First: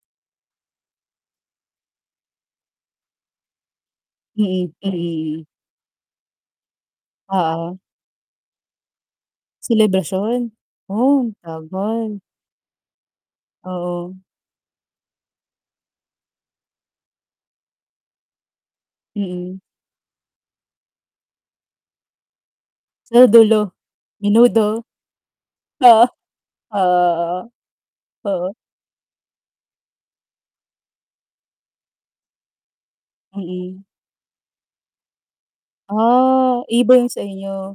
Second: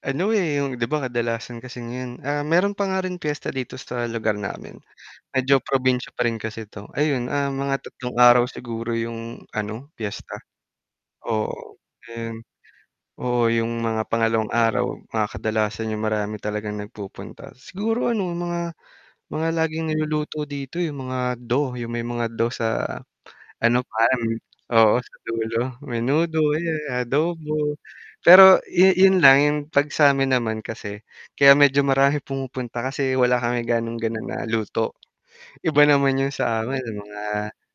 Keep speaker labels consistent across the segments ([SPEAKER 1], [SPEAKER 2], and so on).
[SPEAKER 1] Ano eh, yung, di ba, kadalasan kasi ngayon, ah, meron pa nga rin piyesta dito sa lugar
[SPEAKER 2] Mm,
[SPEAKER 1] namin,
[SPEAKER 2] mm, mm.
[SPEAKER 1] medyo probinsya pa rin kasi ito ayun, ah, mga
[SPEAKER 2] Oo.
[SPEAKER 1] 3 araw siguro yung ano, piyesta.
[SPEAKER 2] Selebrasyon, oh,
[SPEAKER 1] Oo
[SPEAKER 2] tagal.
[SPEAKER 1] yun. Oo yung mga
[SPEAKER 2] Oo.
[SPEAKER 1] pangalawang araw, ah, kadalasan yung marami talagang nagpupunta. Siguro ano mga mga
[SPEAKER 2] Mm.
[SPEAKER 1] laging niluluto dito yung mga do, yung may mga do sa
[SPEAKER 2] Dulo,
[SPEAKER 1] ano parang,
[SPEAKER 2] menudo.
[SPEAKER 1] oo, sa dulo
[SPEAKER 2] Oo,
[SPEAKER 1] menudo, ayan,
[SPEAKER 2] oo,
[SPEAKER 1] adobo.
[SPEAKER 2] oo, oo.
[SPEAKER 1] Pero yu yun lang yung 'pag sa'min naman kasi kaya medyo maraming pumupunta kasi wala kami
[SPEAKER 2] Mm.
[SPEAKER 1] gaanong gano'n na luto. Iba naman yung sa
[SPEAKER 2] Ah,
[SPEAKER 1] amin,
[SPEAKER 2] iba
[SPEAKER 1] may
[SPEAKER 2] yung
[SPEAKER 1] mga
[SPEAKER 2] sa inyo.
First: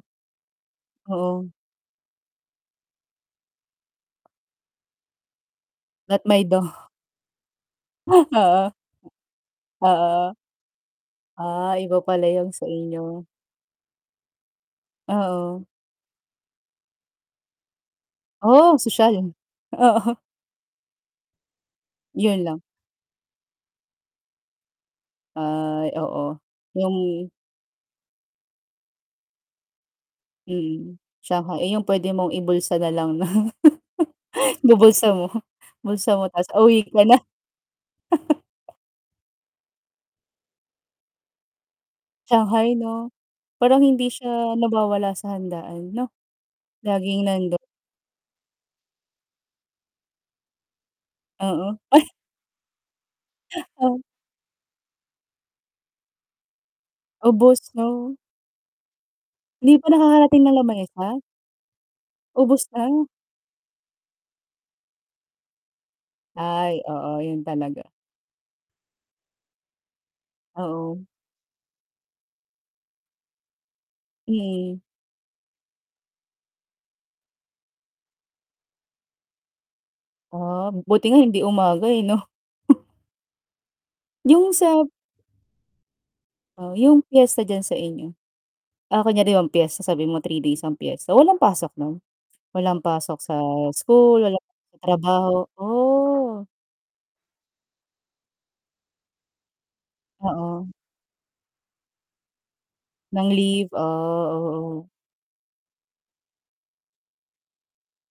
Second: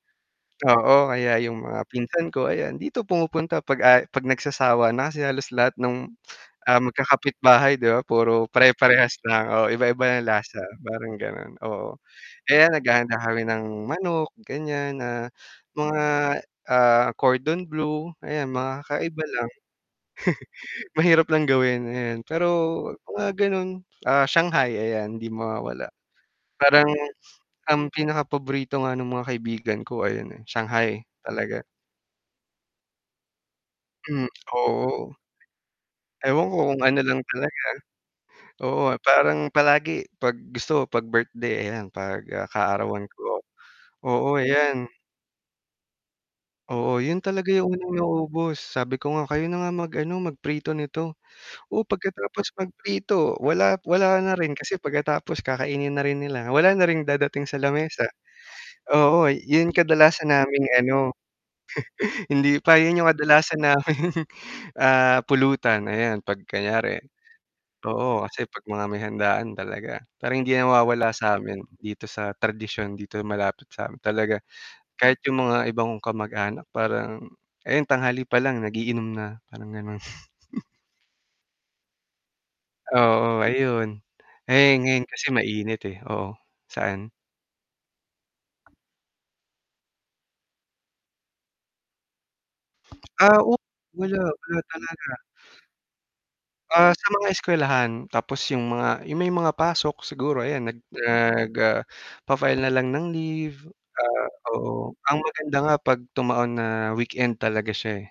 [SPEAKER 1] oo, kaya
[SPEAKER 2] Oo.
[SPEAKER 1] yung mga pinsan ko ayan, dito pumupunta 'pag aya 'pag nagsasawa na kasi halos lahat nung,
[SPEAKER 2] Lahat may do.
[SPEAKER 1] ah, magkakapitbahay, di ba,
[SPEAKER 2] Ah,
[SPEAKER 1] puro
[SPEAKER 2] oo.
[SPEAKER 1] pare-parehas lang, oo,
[SPEAKER 2] Ah,
[SPEAKER 1] iba-iba yung
[SPEAKER 2] oo.
[SPEAKER 1] lasa parang ganon,
[SPEAKER 2] Ah,
[SPEAKER 1] oo,
[SPEAKER 2] iba pala yung sa
[SPEAKER 1] kaya naghahanda
[SPEAKER 2] inyo.
[SPEAKER 1] kami ng manok ganyan, ah,
[SPEAKER 2] Oo.
[SPEAKER 1] mga, ah, cordon blue ayan,
[SPEAKER 2] Oh, ang
[SPEAKER 1] mga kakaiba
[SPEAKER 2] sosyal.
[SPEAKER 1] lang.
[SPEAKER 2] Oo.
[SPEAKER 1] Mahirap lang gawin, ayan
[SPEAKER 2] Yun
[SPEAKER 1] pero
[SPEAKER 2] lang.
[SPEAKER 1] mga ganun, ah, shanghai ayan di
[SPEAKER 2] Ay,
[SPEAKER 1] mawawala.
[SPEAKER 2] oo,
[SPEAKER 1] Parang
[SPEAKER 2] yung
[SPEAKER 1] ang pinakapaborito nga nung mga kaibigan ko ayun eh,
[SPEAKER 2] Mm,
[SPEAKER 1] shanghai
[SPEAKER 2] tsaka
[SPEAKER 1] talaga.
[SPEAKER 2] eh, yung pwede mong ibulsa nalang 'no?
[SPEAKER 1] Hmm,
[SPEAKER 2] Ibubulsa
[SPEAKER 1] oo.
[SPEAKER 2] mo, bulsa mo
[SPEAKER 1] Ewan
[SPEAKER 2] tapos
[SPEAKER 1] ko kung
[SPEAKER 2] uuwi
[SPEAKER 1] ano
[SPEAKER 2] ka na.
[SPEAKER 1] lang talaga, oo, parang palagi 'pag gusto 'pag birthday, ayan, 'pag, ah,
[SPEAKER 2] Shanghai
[SPEAKER 1] kaarawan
[SPEAKER 2] 'no?
[SPEAKER 1] ko,
[SPEAKER 2] Parang hindi
[SPEAKER 1] oo
[SPEAKER 2] siya
[SPEAKER 1] ayan.
[SPEAKER 2] nawawala sa handaan 'no?
[SPEAKER 1] Oo, yun
[SPEAKER 2] Laging
[SPEAKER 1] talaga
[SPEAKER 2] nando'n.
[SPEAKER 1] yung unang naubos. Sabi ko nga kayo na nga mag-ano mag prito nito.
[SPEAKER 2] Oo,
[SPEAKER 1] Oh,
[SPEAKER 2] ay
[SPEAKER 1] pagkatapos magprito wala
[SPEAKER 2] Oh.
[SPEAKER 1] wala na rin kasi pagkatapos kakainin na rin nila, wala na rin dadating sa
[SPEAKER 2] Ubos
[SPEAKER 1] lamesa.
[SPEAKER 2] 'no.
[SPEAKER 1] Oo, yun
[SPEAKER 2] Hindi pa
[SPEAKER 1] kadalasan
[SPEAKER 2] nakakarating ng
[SPEAKER 1] naming ano
[SPEAKER 2] lamesa.
[SPEAKER 1] Hindi
[SPEAKER 2] Ubos
[SPEAKER 1] pa yun yung
[SPEAKER 2] lang.
[SPEAKER 1] kadalasan naming, ah, pulutan ayan, 'pag
[SPEAKER 2] Ay
[SPEAKER 1] kunyari
[SPEAKER 2] oo, yun talaga.
[SPEAKER 1] oo, kasi 'pag mga may handaan talaga parang hindi
[SPEAKER 2] Oo.
[SPEAKER 1] nawawala sa'min dito sa tradisyon dito malapit sa'min talaga,
[SPEAKER 2] Mm.
[SPEAKER 1] kahit yung mga ibang kong kamag-anak parang ayan, tanghali pa lang nag-iinom na, parang ganun.
[SPEAKER 2] Ah, buti nga hindi umaga eh, 'no?
[SPEAKER 1] Oo ayun,
[SPEAKER 2] Yung
[SPEAKER 1] eh,
[SPEAKER 2] sa
[SPEAKER 1] ngayon kasi mainit eh, oo,
[SPEAKER 2] Yung
[SPEAKER 1] saan.
[SPEAKER 2] piyesta diyan sa inyo, ah, kunyari di ba ang piyesta sabihin mo 3 days ang piyesta walang pasok non? walang pasok sa
[SPEAKER 1] Ah, oo, wala,
[SPEAKER 2] school walang
[SPEAKER 1] wala
[SPEAKER 2] [unintelligible]
[SPEAKER 1] talaga.
[SPEAKER 2] trabaho? Oh.
[SPEAKER 1] Ah, sa mga eskuwelahan tapos yung mga yung may mga pasok siguro ayan
[SPEAKER 2] Oo.
[SPEAKER 1] nag nag, ah, fa-file nalang ng
[SPEAKER 2] Ng
[SPEAKER 1] leave,
[SPEAKER 2] leave ah,
[SPEAKER 1] ah,
[SPEAKER 2] oo.
[SPEAKER 1] oo, ang maganda nga 'pag tumaon na weekend talaga siya eh,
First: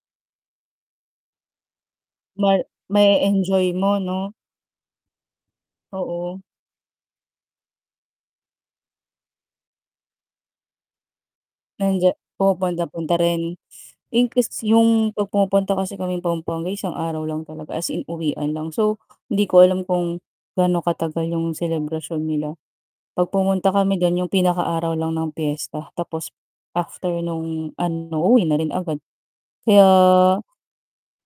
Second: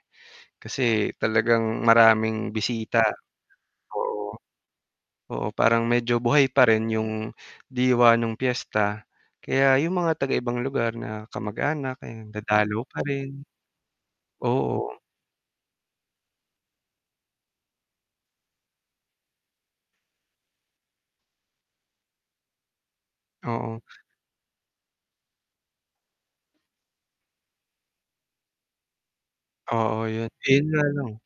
[SPEAKER 1] kasi talagang
[SPEAKER 2] Ma
[SPEAKER 1] maraming bisita,
[SPEAKER 2] ma-e-enjoy mo 'no?
[SPEAKER 1] oo. Oo, parang medyo
[SPEAKER 2] Oo.
[SPEAKER 1] buhay pa rin yung diwa nung piyesta, kaya yung mga taga ibang lugar na kamag-anak
[SPEAKER 2] Nandiya
[SPEAKER 1] eh, dadalaw pa
[SPEAKER 2] pumupunta-punta
[SPEAKER 1] rin.
[SPEAKER 2] rin, in case
[SPEAKER 1] Oo.
[SPEAKER 2] yung 'pag pumupunta kasi kaming Pampanga isang araw lang talaga as in uwian lang so, hindi ko alam kung gaano katagal yung selebrasyon nila. 'Pag pumunta
[SPEAKER 1] Oo.
[SPEAKER 2] kami dun yung pinakaaraw lang ng piyesta tapos after nung ano uuwi na rin agad
[SPEAKER 1] Oo yun,
[SPEAKER 2] kaya
[SPEAKER 1] eh, yun nga lang.